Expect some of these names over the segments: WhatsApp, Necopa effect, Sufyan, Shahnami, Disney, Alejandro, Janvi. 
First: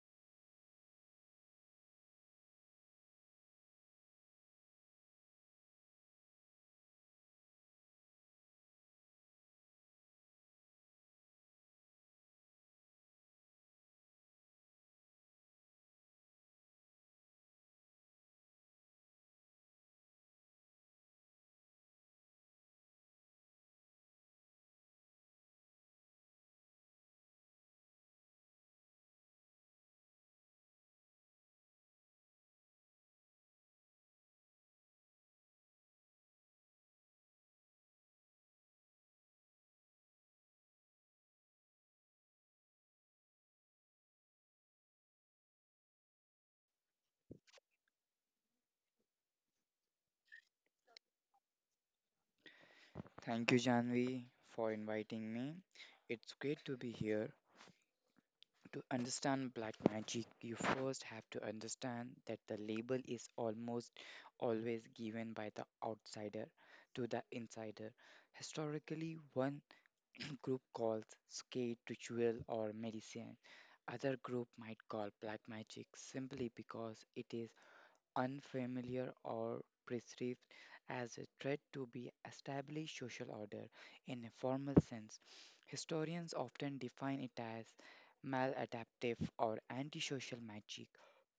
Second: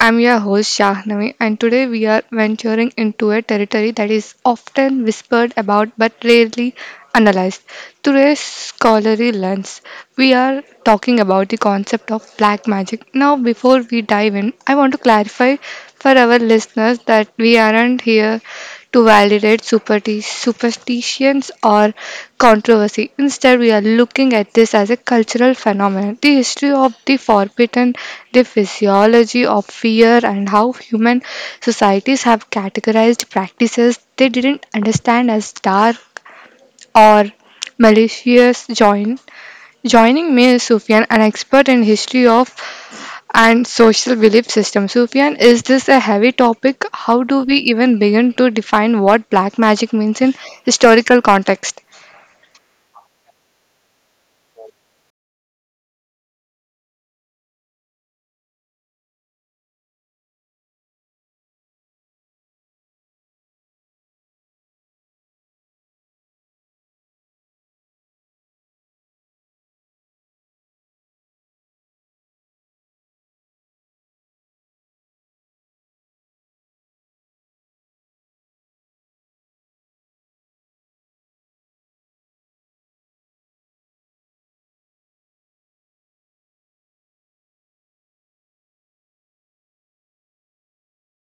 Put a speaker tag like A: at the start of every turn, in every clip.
A: I'm your host Shahnami, and today we are venturing into a territory that is often whispered about but rarely analyzed. Today's scholarly lens, we are talking about the concept of black magic. Now, before we dive in, I want to clarify for our listeners that we aren't here to validate superstitions or controversy. Instead, we are looking at this as a cultural phenomenon, the history of the forbidden, the physiology of fear, and how human societies have categorized practices they didn't understand as dark or malicious. Joining me is Sufyan, an expert in history of and social belief system. Sufyan, is this a heavy topic? How do we even begin to define what black magic means in historical context?
B: Thank you, Janvi, for inviting me. It's great to be here. To understand black magic, you first have to understand that the label is almost always given by the outsider to the insider. Historically, one group calls skate ritual or medicine. Other group might call black magic simply because it is unfamiliar or perceived as a threat to be established social order in a formal sense. Historians often define it as maladaptive or antisocial magic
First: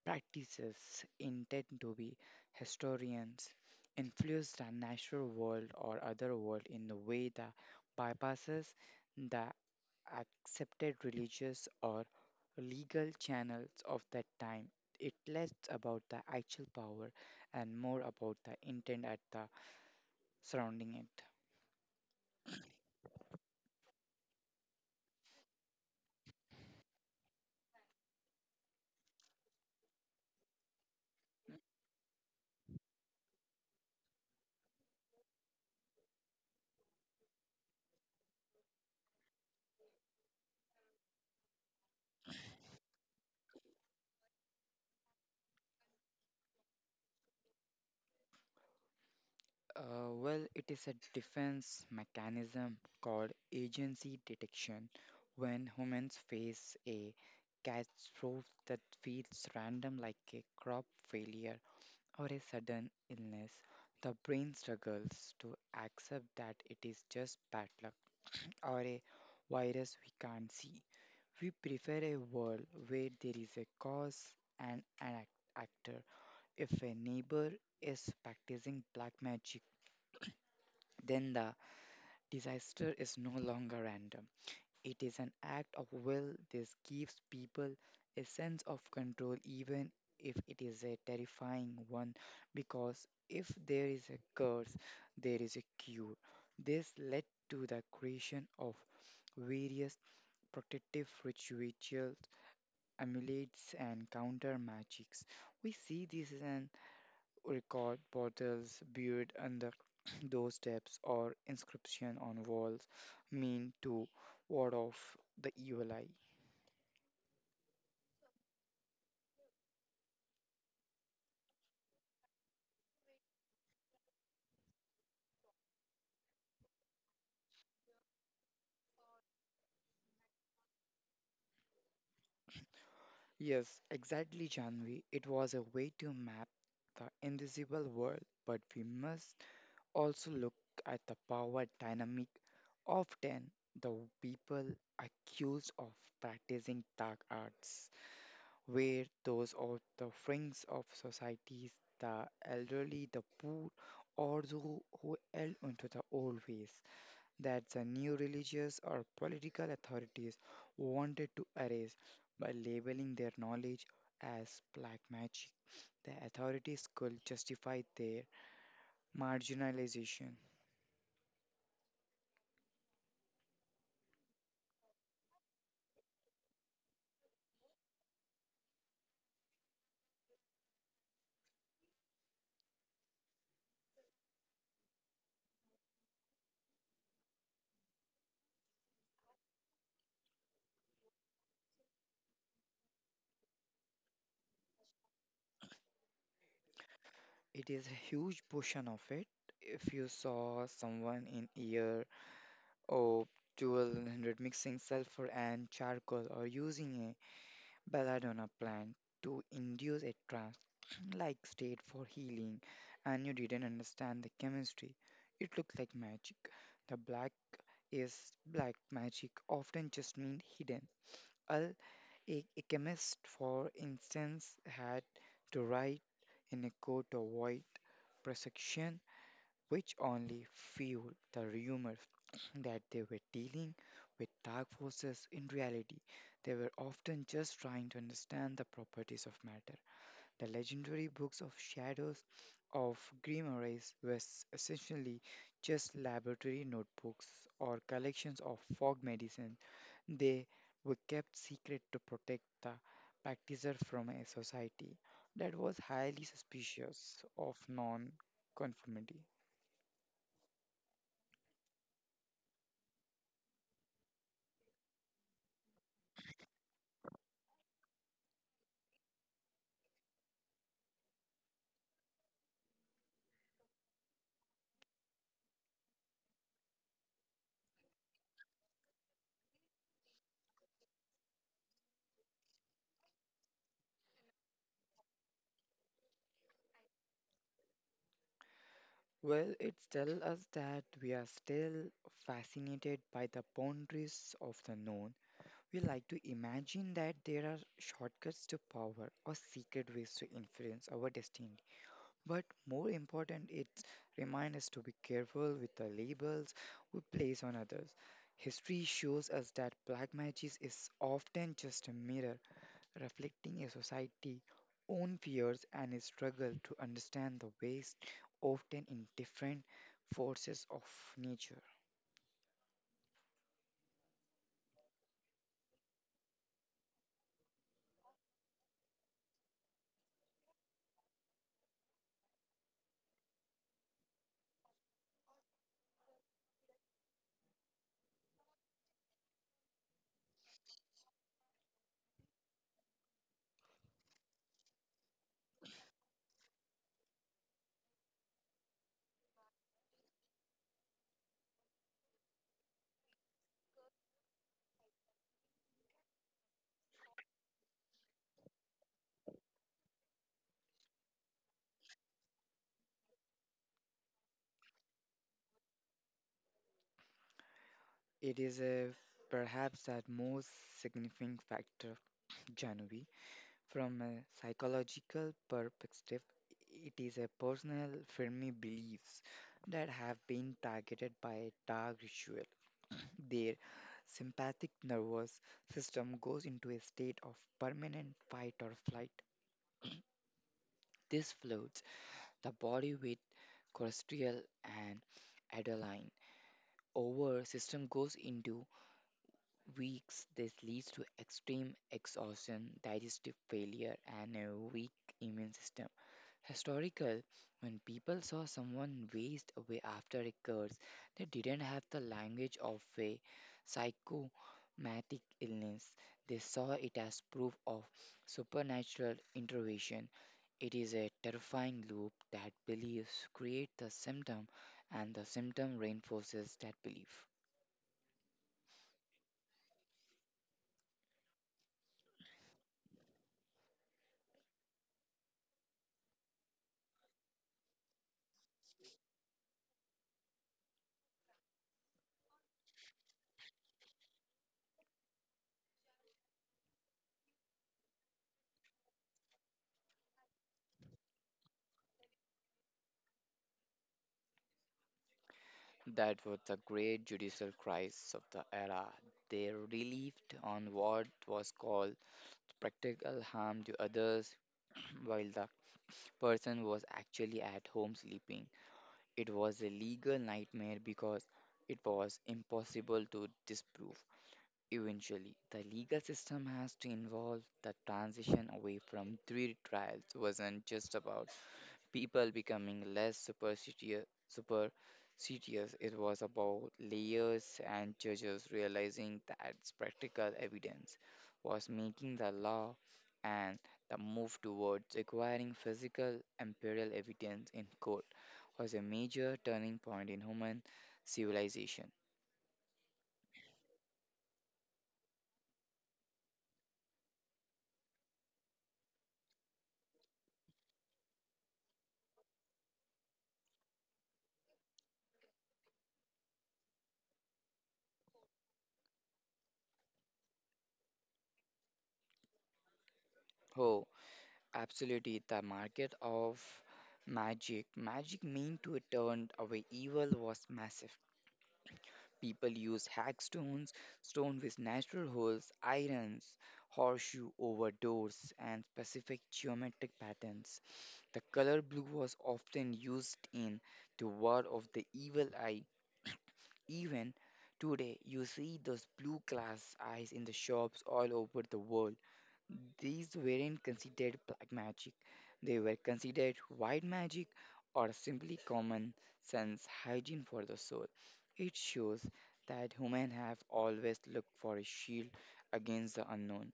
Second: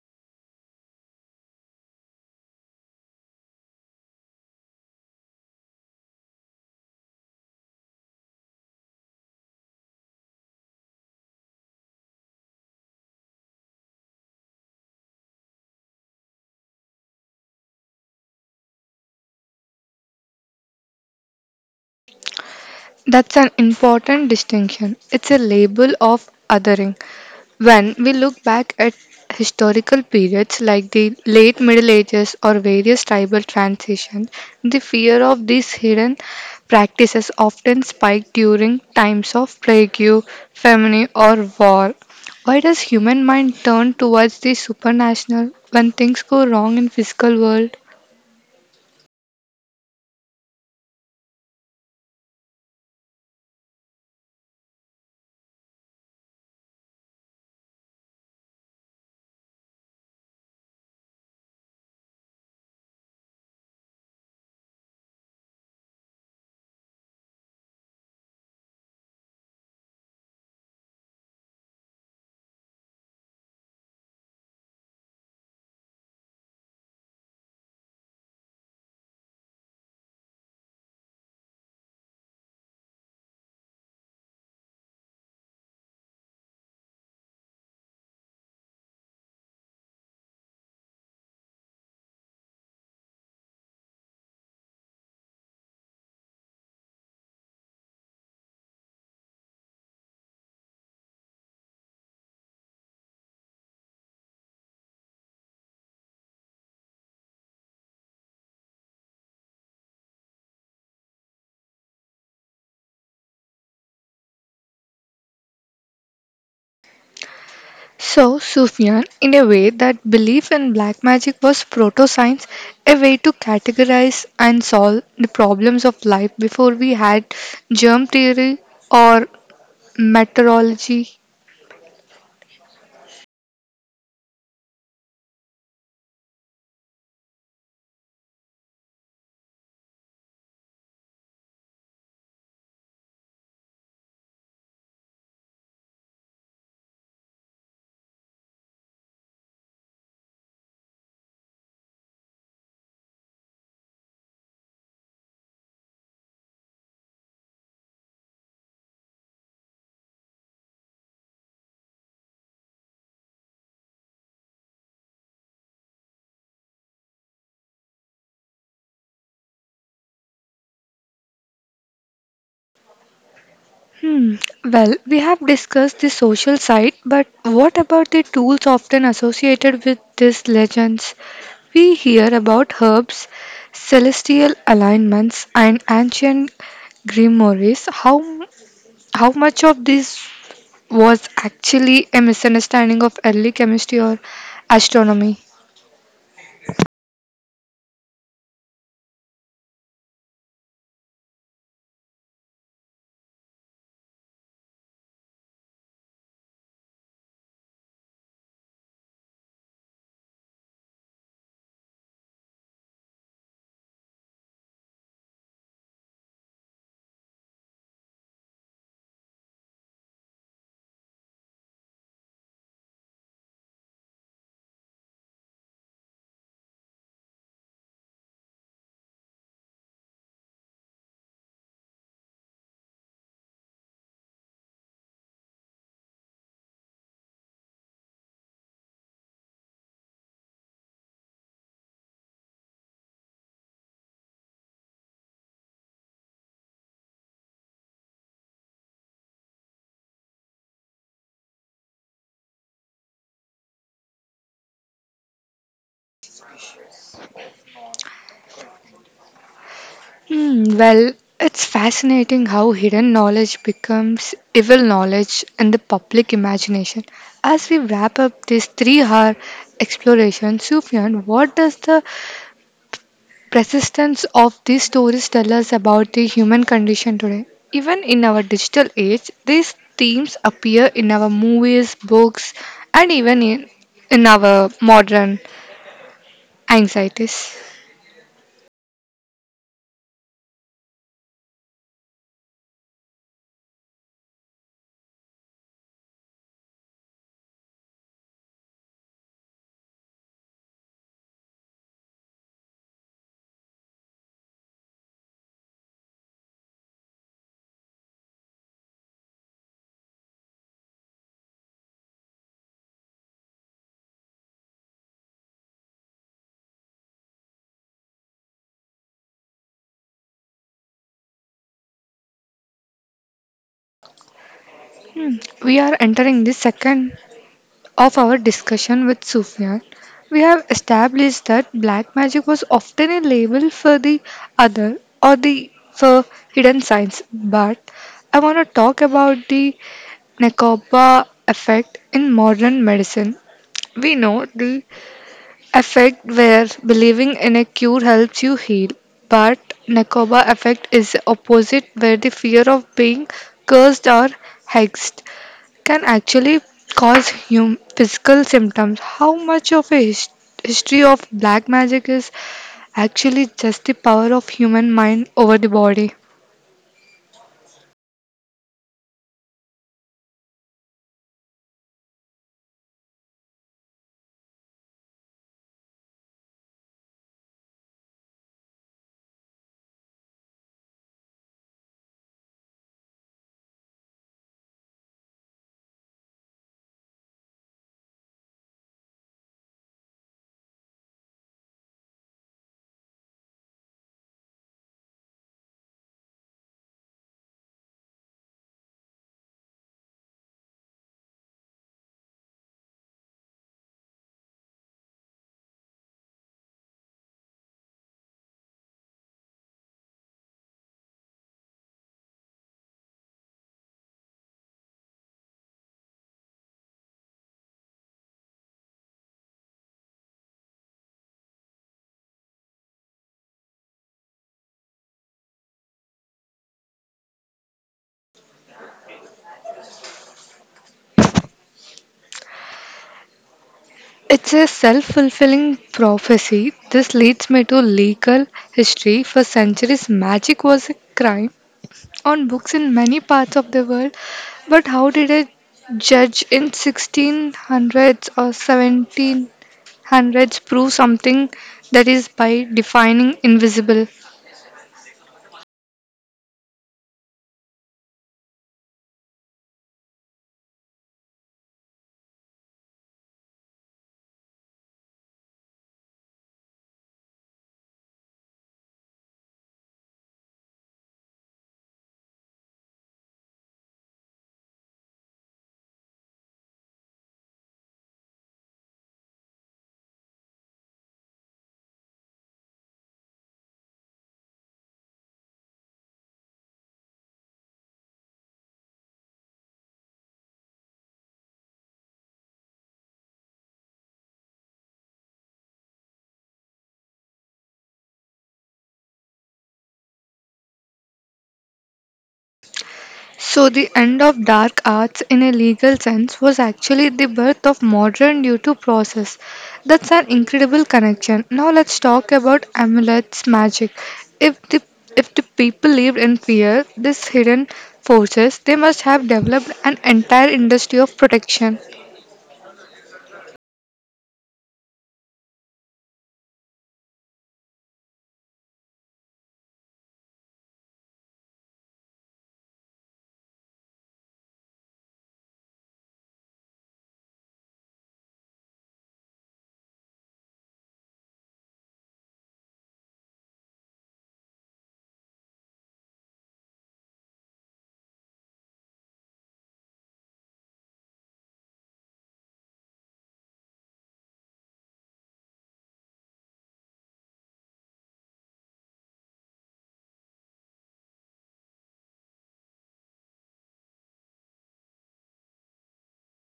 B: practices intend to be historians influence the natural world or other world in a way that bypasses the accepted religious or legal channels of that time. It less about the actual power and more about the intent at the surrounding it.
A: That's an important distinction. It's a label of othering. When we look back at historical periods like the late Middle Ages or various tribal transitions, the fear of these hidden practices often spiked during times of plague, famine, or war. Why does human mind turn towards the supernatural when things go wrong in physical world?
B: Well, it is a defense mechanism called agency detection. When humans face a catastrophe that feels random like a crop failure or a sudden illness, the brain struggles to accept that it is just bad luck or a virus we can't see. We prefer a world where there is a cause and an actor. If a neighbor is practicing black magic, then the disaster is no longer random. It is an act of will. This gives people a sense of control, even if it is a terrifying one, because if there is a curse, there is a cure. This led to the creation of various protective rituals, amulets, and counter magics. We see this as an record bottles buried under doorsteps or inscription on walls meant to ward off the evil eye.
A: So, Sufyan, in a way, that belief in black magic was proto science, a way to categorize and solve the problems of life before we had germ theory or meteorology.
B: Yes, exactly, Janvi. It was a way to map the invisible world, but we must also look at the power dynamic. Often, the people accused of practicing dark arts where those on the fringes of societies, the elderly, the poor, or those who held onto the old ways that the new religious or political authorities wanted to erase by labeling their knowledge as black magic. The authorities could justify their marginalization.
A: Hmm. Well, we have discussed the social side, but what about the tools often associated with these legends? We hear about herbs, celestial alignments, and ancient grimoires. How much of this was actually a misunderstanding of early chemistry or astronomy?
B: It is a huge portion of it. If you saw someone in year or dual mixing sulfur and charcoal or using a belladonna plant to induce a trance like state for healing and you didn't understand the chemistry it looked like magic the black is black magic often just means hidden Al, a chemist for instance had to write in a coat to avoid prosecution which only fueled the rumors that they were dealing with dark forces. In reality, they were often just trying to understand the properties of matter. The legendary books of shadows of grimoires were essentially just laboratory notebooks or collections of fog medicine. They were kept secret to protect the practitioner from a society that was highly suspicious of non conformity.
A: Hmm, well, it's fascinating how hidden knowledge becomes evil knowledge in the public imagination. As we wrap up this 3 hour exploration, Sufyan, what does the persistence of these stories tell us about the human condition today? Even in our digital age, these themes appear in our movies, books, and even in our modern anxieties.
B: Well, it tells us that we are still fascinated by the boundaries of the known. We like to imagine that there are shortcuts to power or secret ways to influence our destiny. But more important, it reminds us to be careful with the labels we place on others. History shows us that black magic is often just a mirror reflecting a society's own fears and a struggle to understand the ways, often in different forces of nature.
A: Hmm. We are entering the second of our discussion with Sufyan, we have established that black magic was often a label for the other or the for hidden signs. But I want to talk about the Necopa effect in modern medicine. We know the effect where believing in a cure helps you heal, but nakoba effect is the opposite, where the fear of being cursed or hexed can actually cause physical symptoms. How much of a history of black magic is actually just the power of human mind over the body?
B: It is a, perhaps the most significant factor, January. From a psychological perspective, it is a personal firmly beliefs that have been targeted by a dark ritual. Their sympathetic nervous system goes into a state of permanent fight or flight. This floats the body with cholesterol and adrenaline over system goes into weeks. This leads to extreme exhaustion, digestive failure, and a weak immune system. Historical, when people saw someone waste away after a curse, they didn't have the language of a psychomatic illness. They saw it as proof of supernatural intervention. It is a terrifying loop that beliefs create the symptom and the symptom reinforces that belief.
A: It's a self-fulfilling prophecy. This leads me to legal history. For centuries, magic was a crime on books in many parts of the world, but how did a judge in 1600s or 1700s prove something that is by defining invisible?
B: That was the great judicial crisis of the era. They relieved on what was called practical harm to others while the person was actually at home sleeping. It was a legal nightmare because it was impossible to disprove. Eventually, the legal system has to involve the transition away from three trials wasn't just about people becoming less superstitious. It was about layers and judges realizing that practical evidence was making the law and the move towards requiring physical empirical evidence in court was a major turning point in human civilization.
A: So, the end of dark arts in a legal sense was actually the birth of modern due to process. That's an incredible connection. Now, let's talk about amulets magic. If the if the people lived in fear, these hidden forces, they must have developed an entire industry of protection.
B: Oh, absolutely, the market of magic. Magic meant to turn away evil was massive. People used hack stones, stone with natural holes, irons, horseshoe over doors, and specific geometric patterns. The color blue was often used in the word of the evil eye. Even today, you see those blue glass eyes in the shops all over the world. These weren't considered black magic, they were considered white magic or simply common sense hygiene for the soul. It shows that humans have always looked for a shield against the unknown.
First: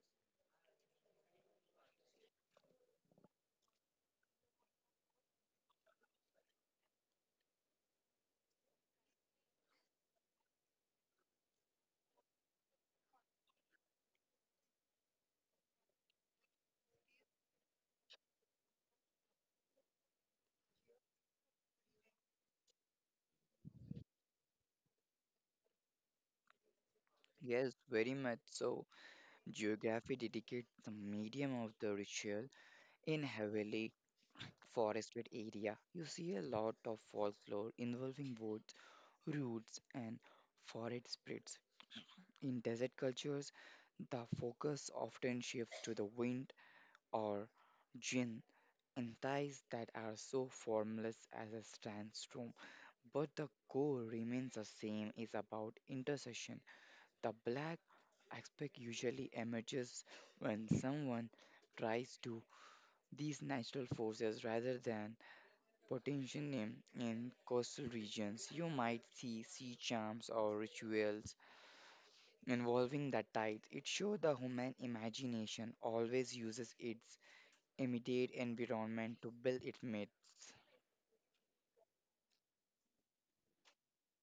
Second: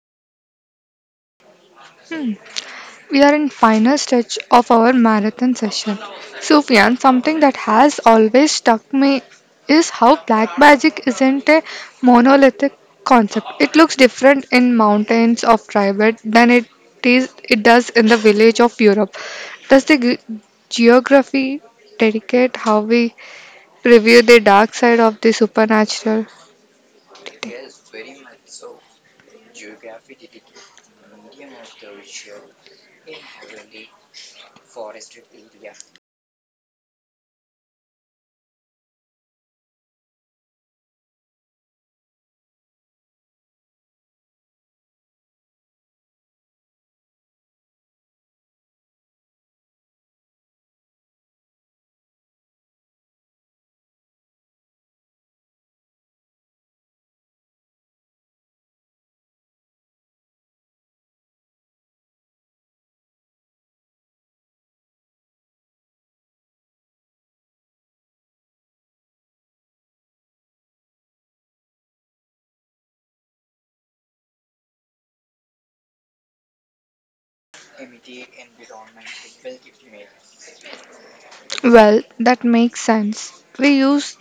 A: We are in final stretch of our marathon session. Sufyan, something that has always struck me is how black magic isn't a monolithic concept. It looks different in mountains of Tibet than it is it does in the village of Europe. Does the geography dedicate how we preview the dark side of the supernatural?
B: Yes, very much so. Geography dedicates the medium of the ritual in heavily forested area. You see a lot of folklore involving woods, roots, and forest spirits. In desert cultures, the focus often shifts to the wind or jinn and ties that are so formless as a sandstorm, but the core remains the same is about intercession. The black aspect usually emerges when someone tries to these natural forces rather than potential in coastal regions. You might see sea charms or rituals involving that tithe. It shows the human imagination always uses its immediate environment to build its myths.
A: Well, that makes sense. We use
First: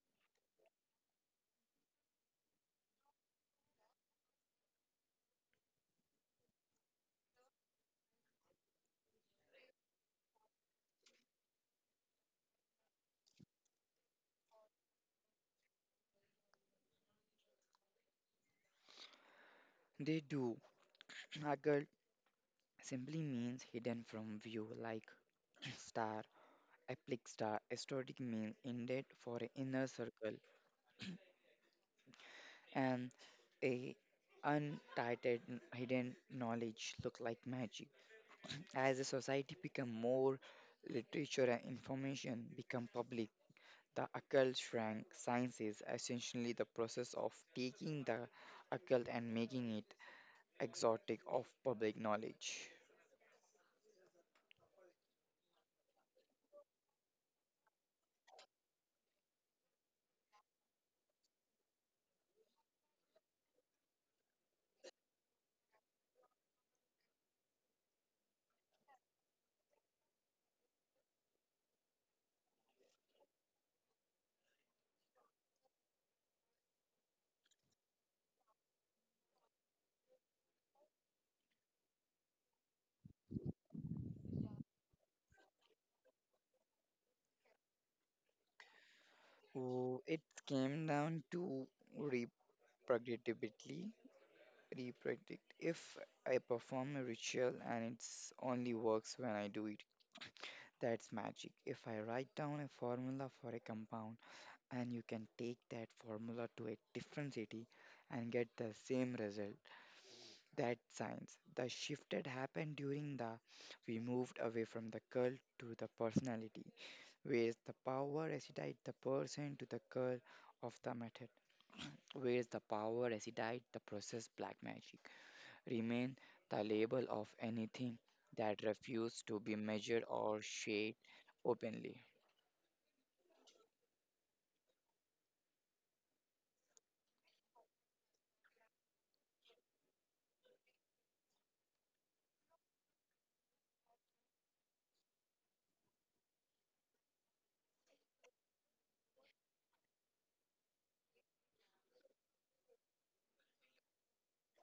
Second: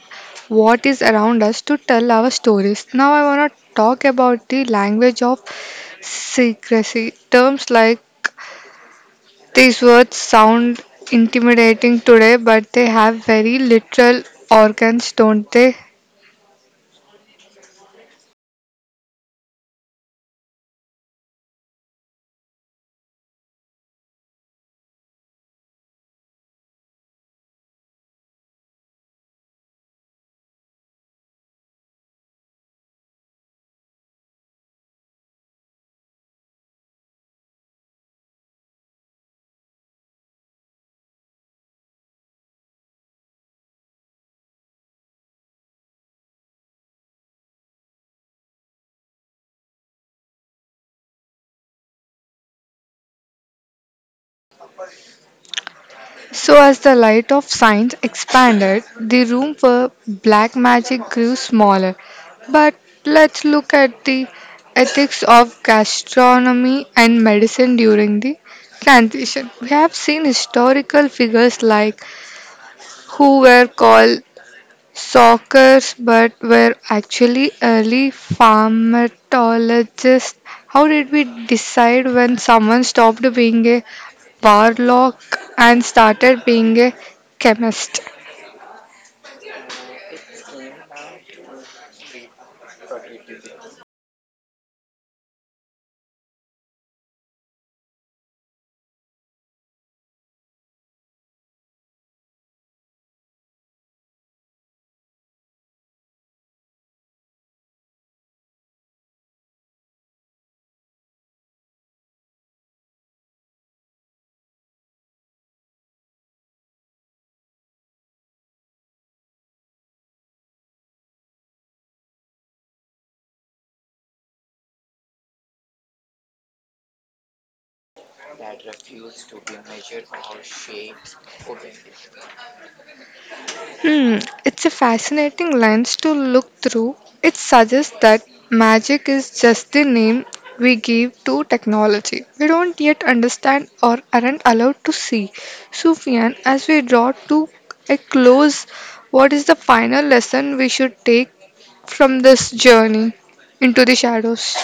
A: what is around us to tell our stories. Now, I want to talk about the language of secrecy. Terms like these words sound intimidating today, but they have very literal organs, don't they?
B: They do. Nagel simply means hidden from view, like star, epic star. Esoteric means intended for an inner circle, and a untitled hidden knowledge look like magic. As a society become more literature and information become public. The occult shrank. Science is essentially the process of taking the occult and making it exotic of public knowledge.
A: So, as the light of science expanded, the room for black magic grew smaller. But let's look at the ethics of gastronomy and medicine during the transition. We have seen historical figures like who were called Sockers, but were actually early pharmacologists. How did we decide when someone stopped being a warlock and started being a chemist?
B: Oh, it came down to reproducibility. Reproduct. If I perform a ritual and it's only works when I do it, that's magic. If I write down a formula for a compound and you can take that formula to a different city and get the same result, that science. The shift had happened during the we moved away from the cult to the personality, where the power resides the person to the cult of the method, where the power resides the process black magic remain the label of anything that refused to be measured or shared openly.
A: Hmm, it's a fascinating lens to look through. It suggests that magic is just the name we give to technology. We don't yet understand or aren't allowed to see. Sufyan, as we draw to a close, what is the final lesson we should take from this journey into the shadows?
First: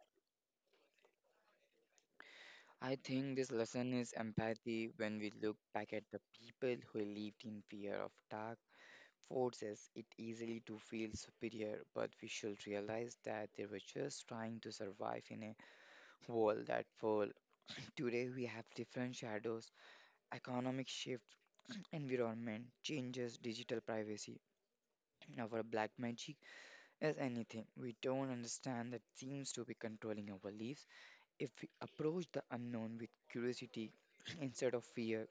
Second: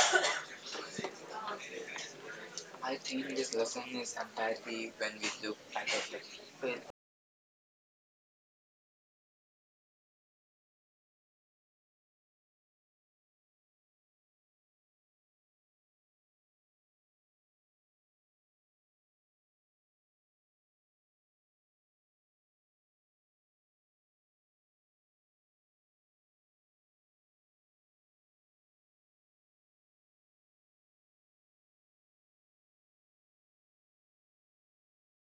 B: I think this lesson is empathy when we look back at the people who lived in fear of dark forces it easily to feel superior, but we should realize that they were just trying to survive in a world that full. Today, we have different shadows, economic shift, environment changes, digital privacy. Our black magic is anything we don't understand that seems to be controlling our lives. If we approach the unknown with curiosity instead of fear,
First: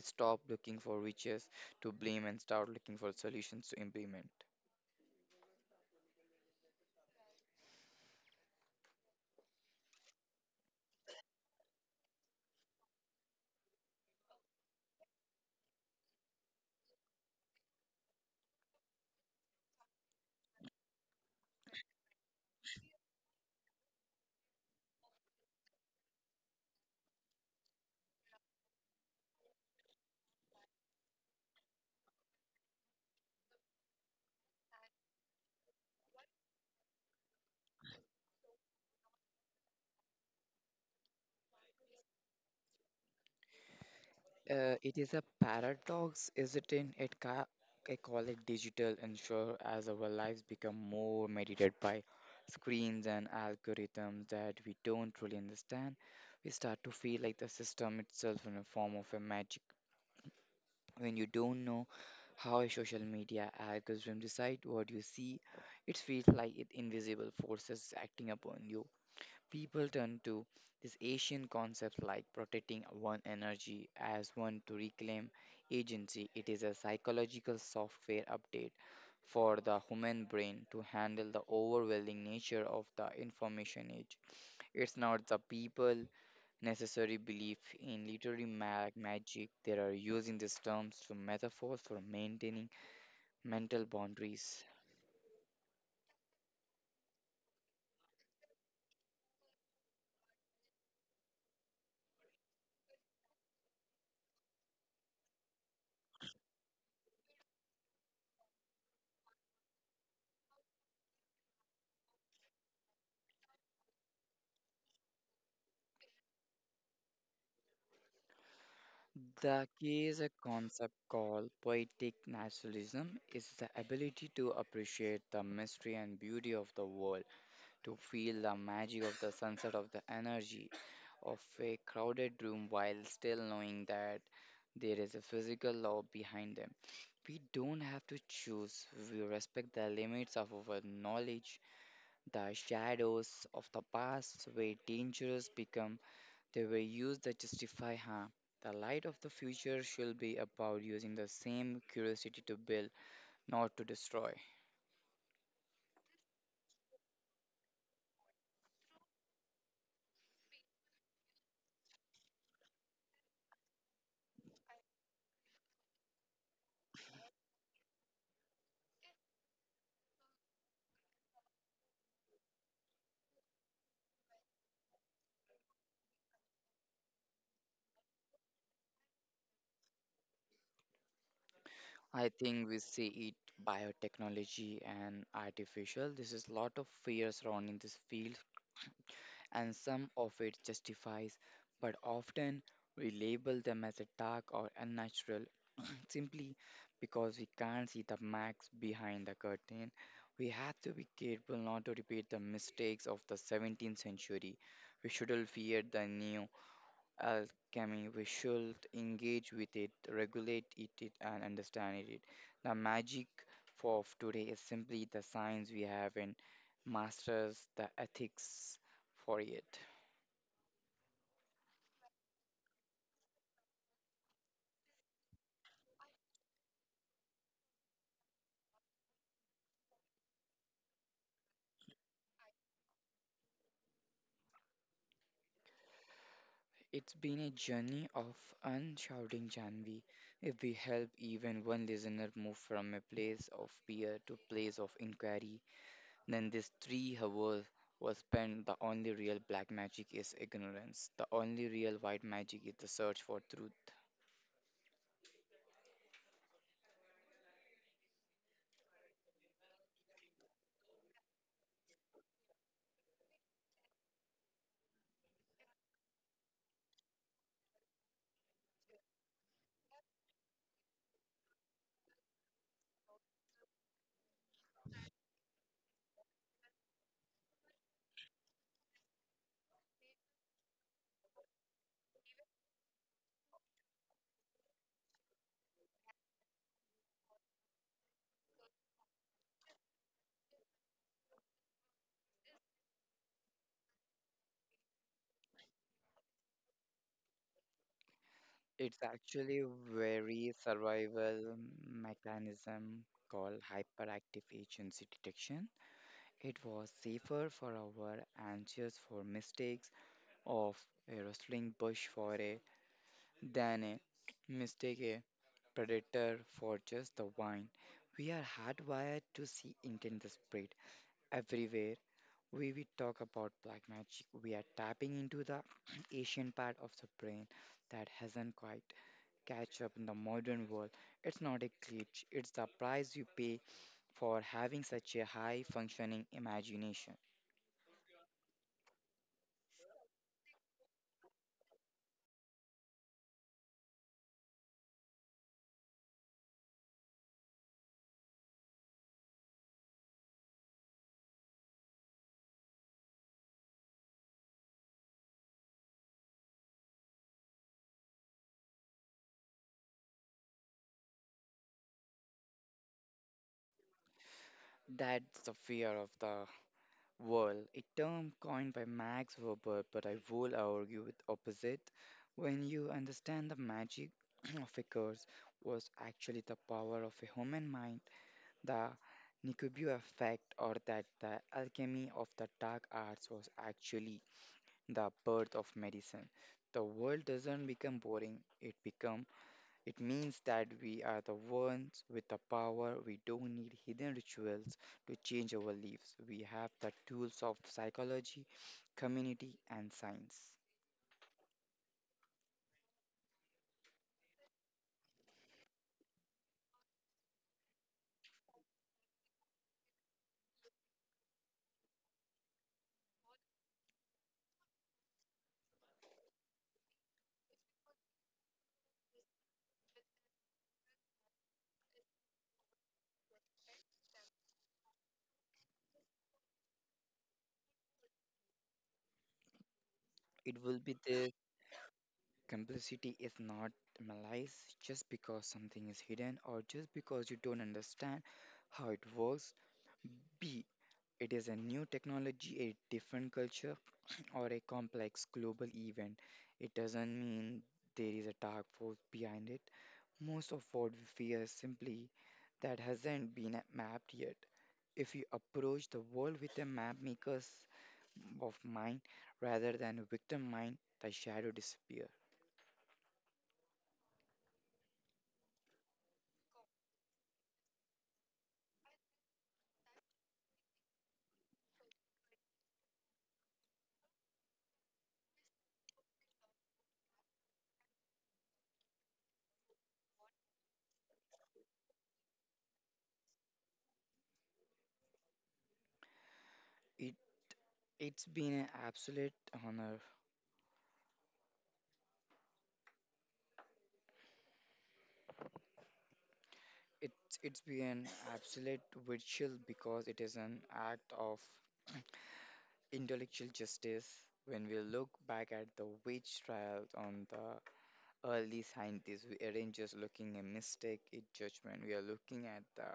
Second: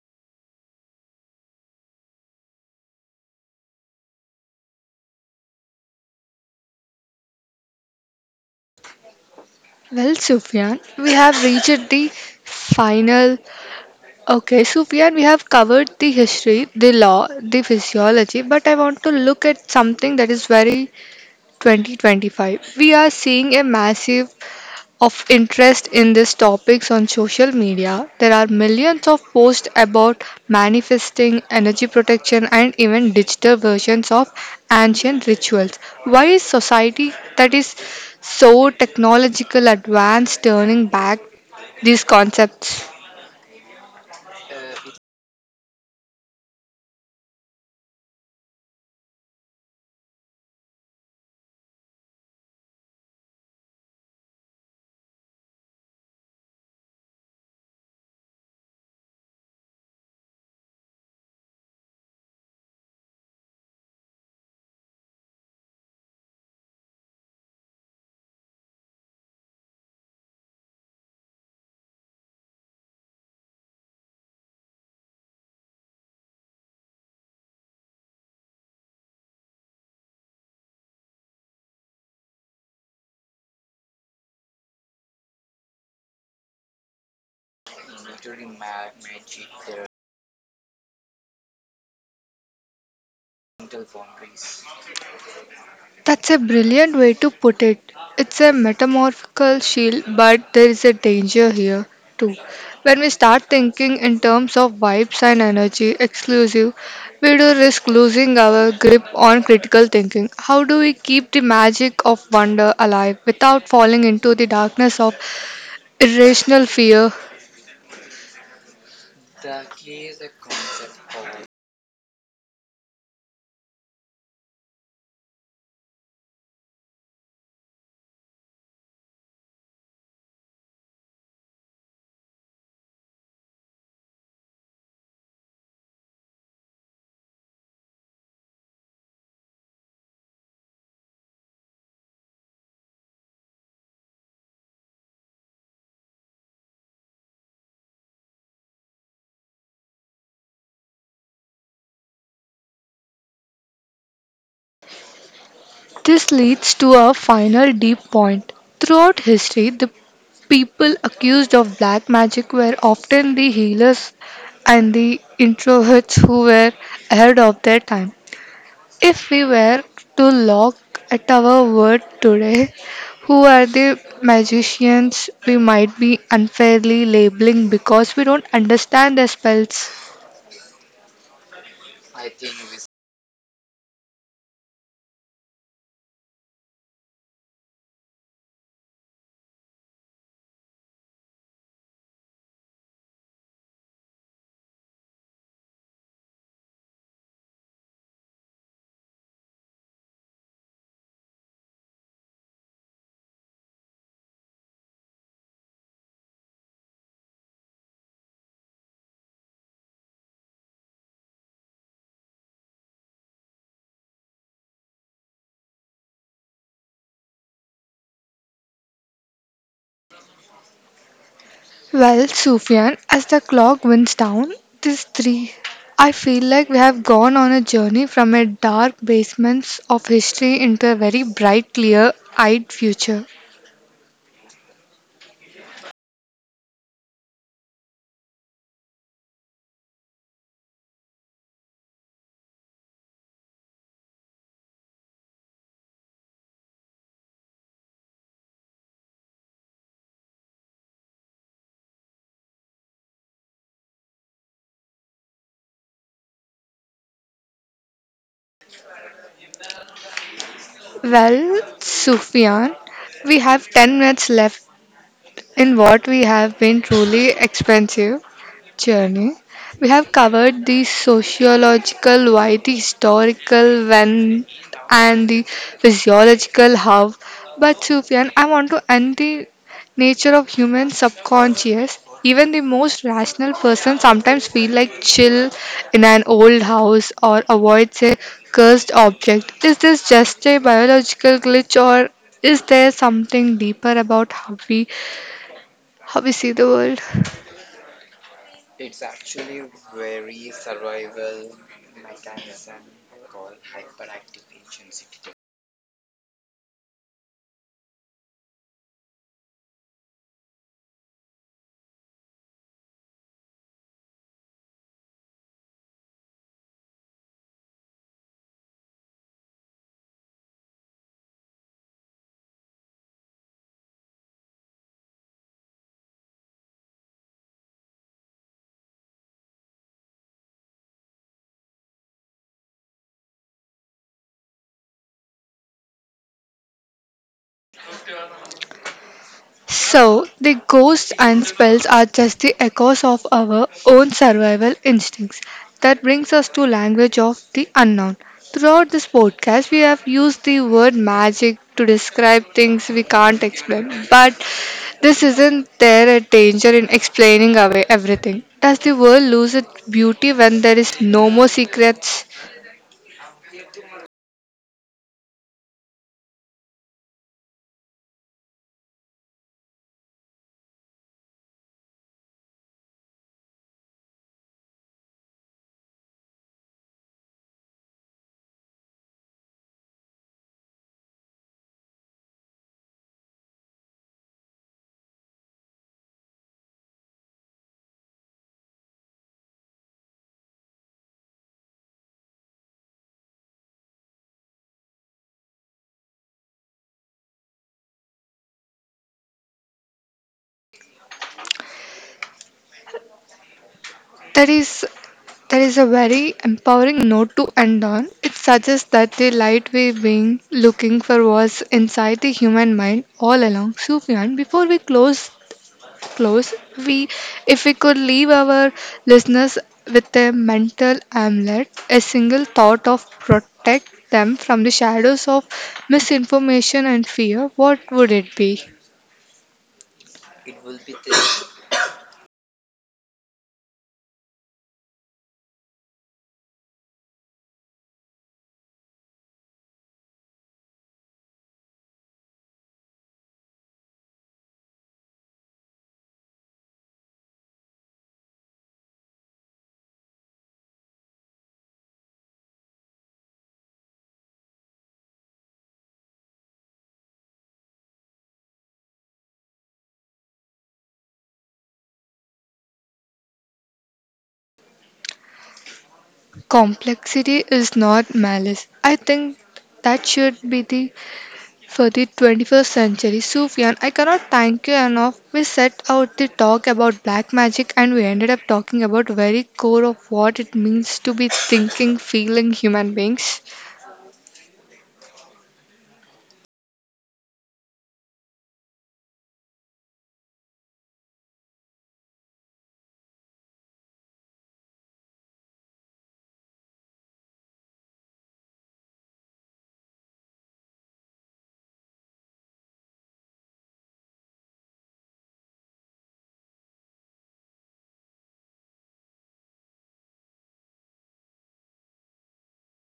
B: stop looking for riches to blame and start looking for solutions to implement.
A: Well, Sufyan, we have reached the final. Okay, so Fian, we have covered the history, the law, the physiology, but I want to look at something that is very 2025. We are seeing a massive of interest in these topics on social media. There are millions of posts about manifesting, energy protection, and even digital versions of ancient rituals. Why is society that is so technological advanced turning back these concepts?
B: It is a paradox, isn't it? I call it digital ensure as our lives become more mediated by screens and algorithms that we don't truly understand. We start to feel like the system itself in a form of a magic when you don't know how a social media algorithm decide what you see. It feels like it invisible forces acting upon you people turn to these Asian concepts like protecting one energy as one to reclaim agency. It is a psychological software update for the human brain to handle the overwhelming nature of the information age. It's not the people necessary belief in literary magic. They are using these terms to metaphors for maintaining mental boundaries.
A: That's a brilliant way to put it. It's a metamorphical shield, but there is a danger here too. When we start thinking in terms of vibes and energy exclusive, we do risk losing our grip on critical thinking. How do we keep the magic of wonder alive without falling into the darkness of irrational fear?
B: The key is a concept called poetic naturalism. It's the ability to appreciate the mystery and beauty of the world, to feel the magic of the sunset, of the energy of a crowded room while still knowing that there is a physical law behind them. We don't have to choose, we respect the limits of our knowledge. The shadows of the past were dangerous become they were used to justify harm. The light of the future shall be about using the same curiosity to build, not to destroy.
A: This leads to our final deep point. Throughout history, the people accused of black magic were often the healers and the introverts who were ahead of their time. If we were to look at our world today, who are the magicians we might be unfairly labeling because we don't understand their spells?
B: I think we see it biotechnology and artificial. This is lot of fear surrounding this field and some of it justifies, but often we label them as a dark or unnatural simply because we can't see the max behind the curtain. We have to be careful not to repeat the mistakes of the 17th century. We shouldn't fear the new alchemy. We should engage with regulate it, and understand it. The magic for of today is simply the science we have and masters the ethics for it.
A: Well, Sufyan, as the clock winds down, these three, I feel like we have gone on a journey from a dark basements of history into a very bright, clear-eyed future.
B: It's been a journey of unshouting Janvi. If we help even one listener move from a place of fear to place of inquiry, then this 3 hours was spent. The only real black magic is ignorance. The only real white magic is the search for truth.
A: Well, Sufyan, we have 10 minutes left in what we have been truly expensive journey. We have covered the sociological why, the historical when, and the physiological how. But Sufyan, I want to end the nature of human subconscious. Even the most rational person sometimes feel like chill in an old house or avoids a cursed object. Is this just a biological glitch or is there something deeper about how we see the world?
B: It's actually a very survival mechanism called hyperactive agency detection. It was safer for our anxious for mistakes of a rustling bush for a than a mistake a predator for just the wine. We are hardwired to see intent the spirit. Everywhere we talk about black magic, we are tapping into the Asian part of the brain that hasn't quite catch up in the modern world. It's not a glitch, it's the price you pay for having such a high functioning imagination.
A: So, the ghosts and spells are just the echoes of our own survival instincts. That brings us to language of the unknown. Throughout this podcast, we have used the word magic to describe things we can't explain. But this isn't there a danger in explaining away everything? Does the world lose its beauty when there is no more secrets?
B: That's the fear of the. Well, a term coined by Max Weber, but I will argue with opposite. When you understand the magic of a curse was actually the power of a human mind, the Nikubu effect, or that the alchemy of the dark arts was actually the birth of medicine. The world doesn't become boring, it becomes it means that we are the ones with the power. We don't need hidden rituals to change our lives. We have the tools of psychology, community, and science.
A: That is that is a very empowering note to end on. It suggests that the light we've been looking for was inside the human mind all along. Sufyan, before we close, we if we could leave our listeners with a mental amulet, a single thought of protect them from the shadows of misinformation and fear, what would it be?
B: It will be the. Complicity is not malice just because something is hidden or just because you don't understand how it works. B. It is a new technology, a different culture, or a complex global event, it doesn't mean there is a dark force behind it. Most of what we fear is simply that hasn't been mapped yet. If you approach the world with a map maker's of mind rather than a victim mind, the shadow disappear.
A: Complexity is not malice. I think that should be the for the 21st century. Sufyan, I cannot thank you enough. We set out the talk about black magic and we ended up talking about very core of what it means to be thinking, feeling human beings.
B: It it's been an absolute honor. It's been an absolute virtual, because it is an act of intellectual justice. When we look back at the witch trials on the early scientists, we aren't just looking at mistake in judgment, we are looking at the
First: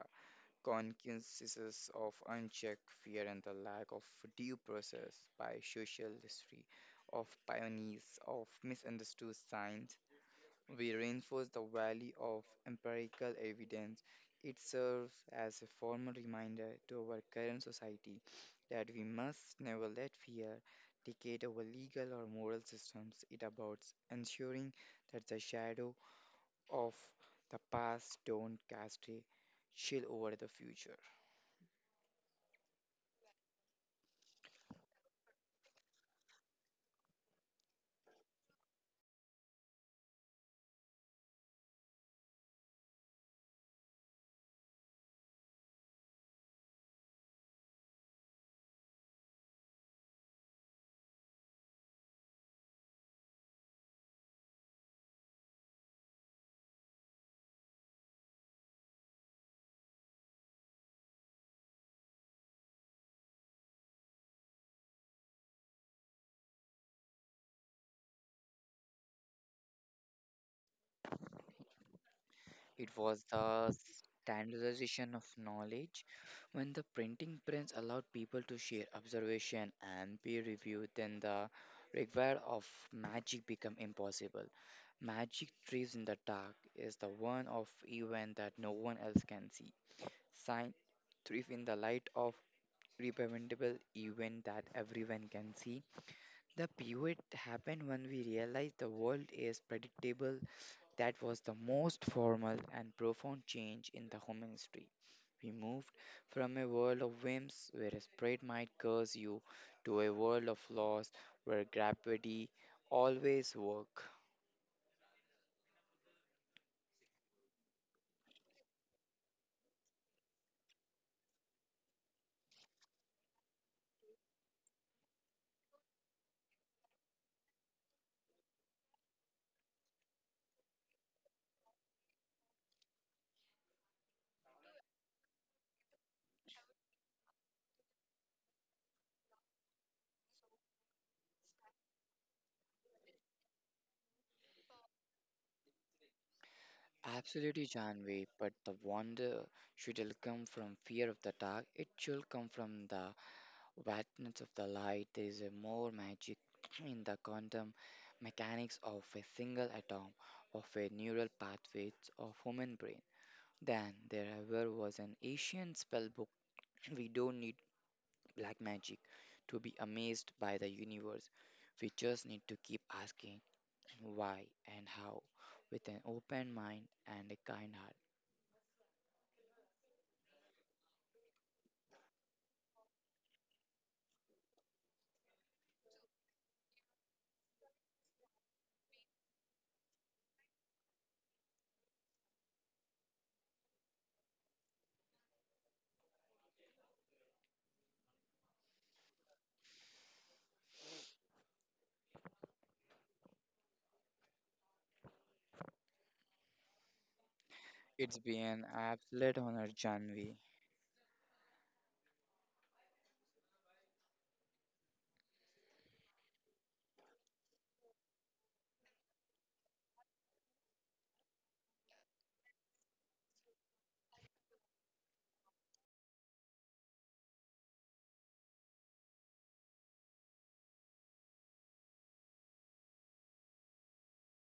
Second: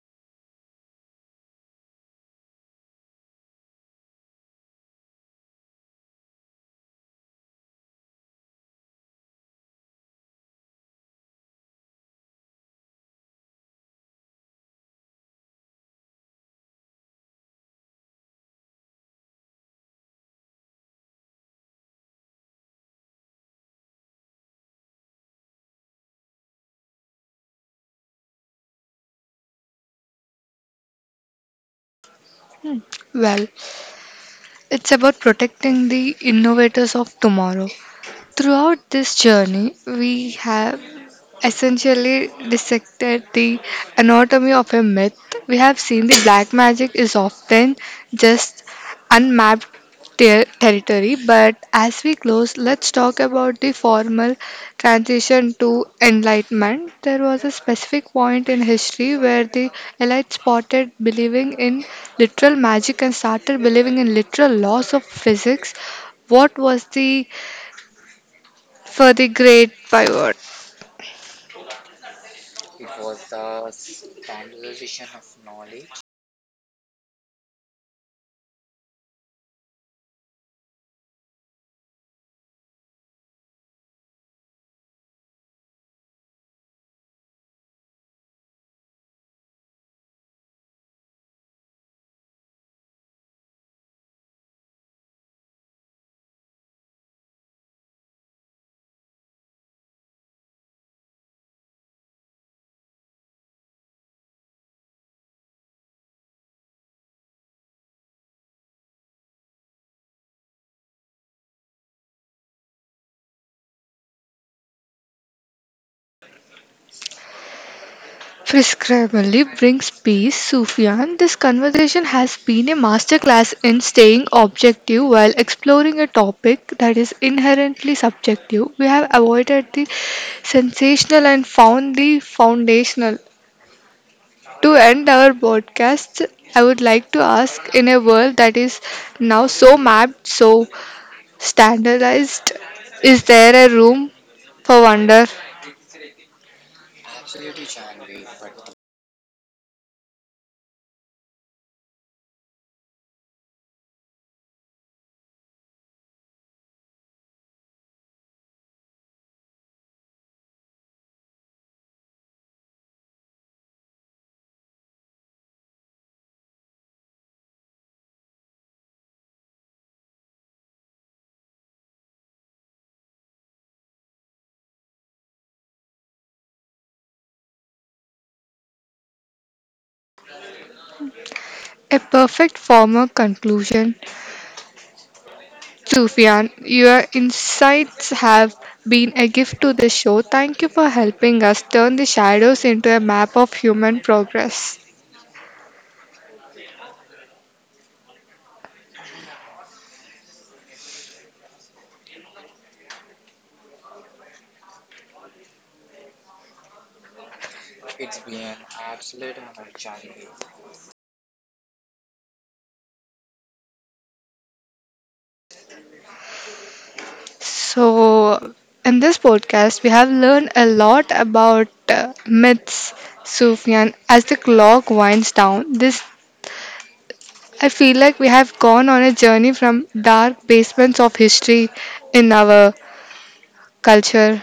B: consequences of unchecked fear and the lack of due process. By social history of pioneers of misunderstood science, we reinforce the value of empirical evidence. It serves as a formal reminder to our current society that we must never let fear dictate our legal or moral systems. It about ensuring that the shadow of the past don't cast a chill over the future.
A: Well, it's about protecting the innovators of tomorrow. Throughout this journey, we have essentially dissected the anatomy of a myth, we have seen the black magic is often just unmapped territory. But as we close, let's talk about the formal transition to enlightenment. There was a specific point in history where the elite spotted believing in literal magic and started believing in literal laws of physics. What was the for the great pivot?
B: It was the standardization of knowledge. When the printing press allowed people to share observation and peer review, then the required of magic become impossible. Magic thrives in the dark is the one of event that no one else can see. Science thrives in the light of repreventable event that everyone can see. The pivot happened when we realized the world is predictable, that was the most formal and profound change in the home industry. We moved from a world of whims where a sprite might curse you to a world of laws where gravity always work.
A: Prescribably brings peace, Sufyan. This conversation has been a masterclass in staying objective while exploring a topic that is inherently subjective. We have avoided the sensational and found the foundational. To end our podcast, I would like to ask in a world that is now so mapped, so standardized, is there a room for wonder?
B: Absolutely, Janvi, but the wonder shouldn't come from fear of the dark. It should come from the vastness of the light. There is a more magic in the quantum mechanics of a single atom, of a neural pathways of human brain. Then, there ever was an Asian spell book. We don't need black magic to be amazed by the universe. We just need to keep asking why and how with an open mind and a kind heart.
A: A perfect form of conclusion. Sufyan, your insights have been a gift to the show. Thank you for helping us turn the shadows into a map of human progress.
B: It's been an absolute honor, Janvi.
A: So, in this podcast, we have learned a lot about myths, Sufyan. As the clock winds down, this I feel like we have gone on a journey from dark basements of history in our culture.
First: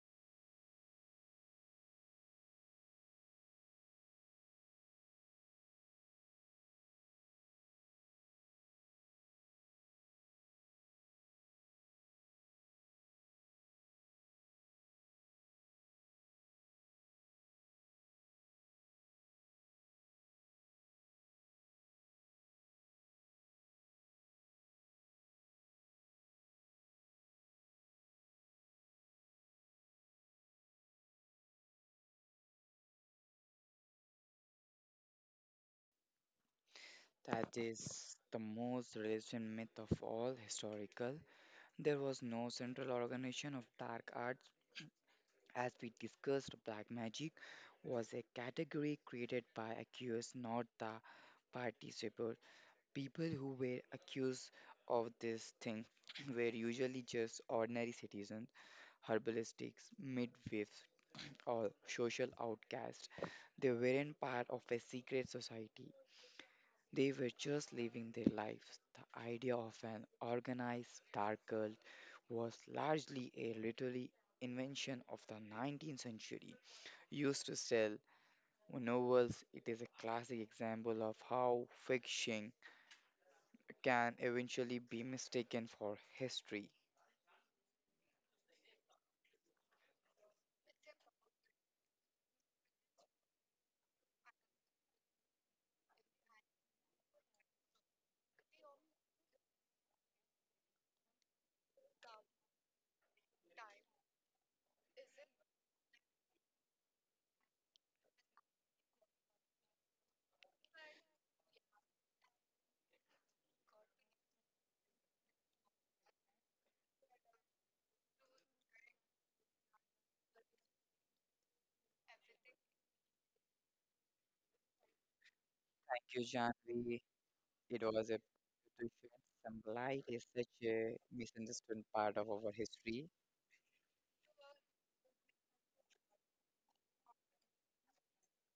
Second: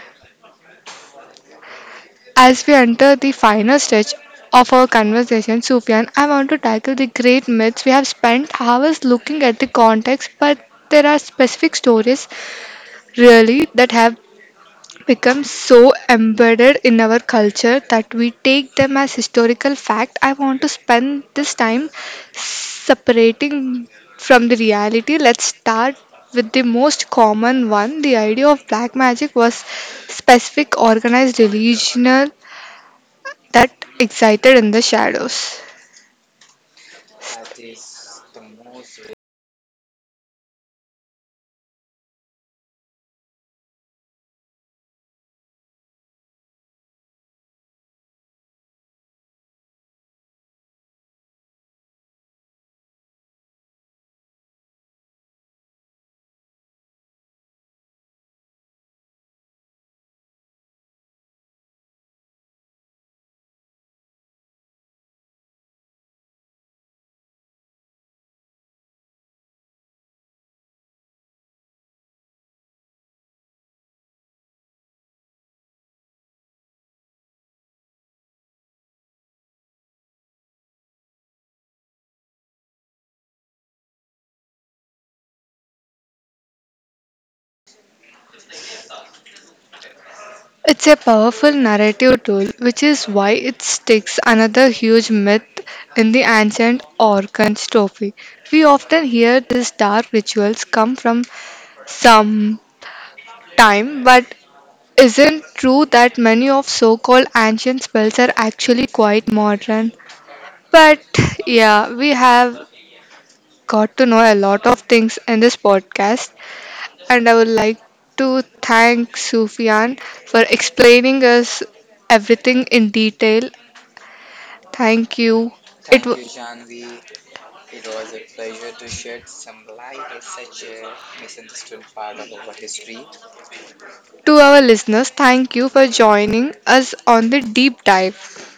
A: As we enter the final stage of our conversation, Sufyan, I want to tackle the great myths. We have spent hours looking at the context, but there are specific stories really that have become so embedded in our culture that we take them as historical fact. I want to spend this time separating from the reality. Let's start with the most common one. The idea of black magic was specific organized religion that excited in the shadows.
B: That is the most recent myth of all historical. There was no central organization of dark arts. As we discussed, black magic was a category created by accused, not the participants. People who were accused of this thing were usually just ordinary citizens, herbalistics, midwives, or social outcasts. They weren't part of a secret society. They were just living their lives. The idea of an organized dark cult was largely a literary invention of the 19th century. Used to sell novels, it is a classic example of how fiction can eventually be mistaken for history.
A: It's a powerful narrative tool, which is why it sticks another huge myth in the ancient Orkhan's trophy. We often hear these dark rituals come from some time, but isn't true that many of so-called ancient spells are actually quite modern. But yeah, we have got to know a lot of things in this podcast, and I would like to thank Sufyan for explaining us everything in detail. Thank you. It
B: Thank
A: wa-
B: you, Janvi. It was a beautiful session. Sunlight is such a misunderstood part of our history.
A: to our listeners, thank you for joining us on the deep dive.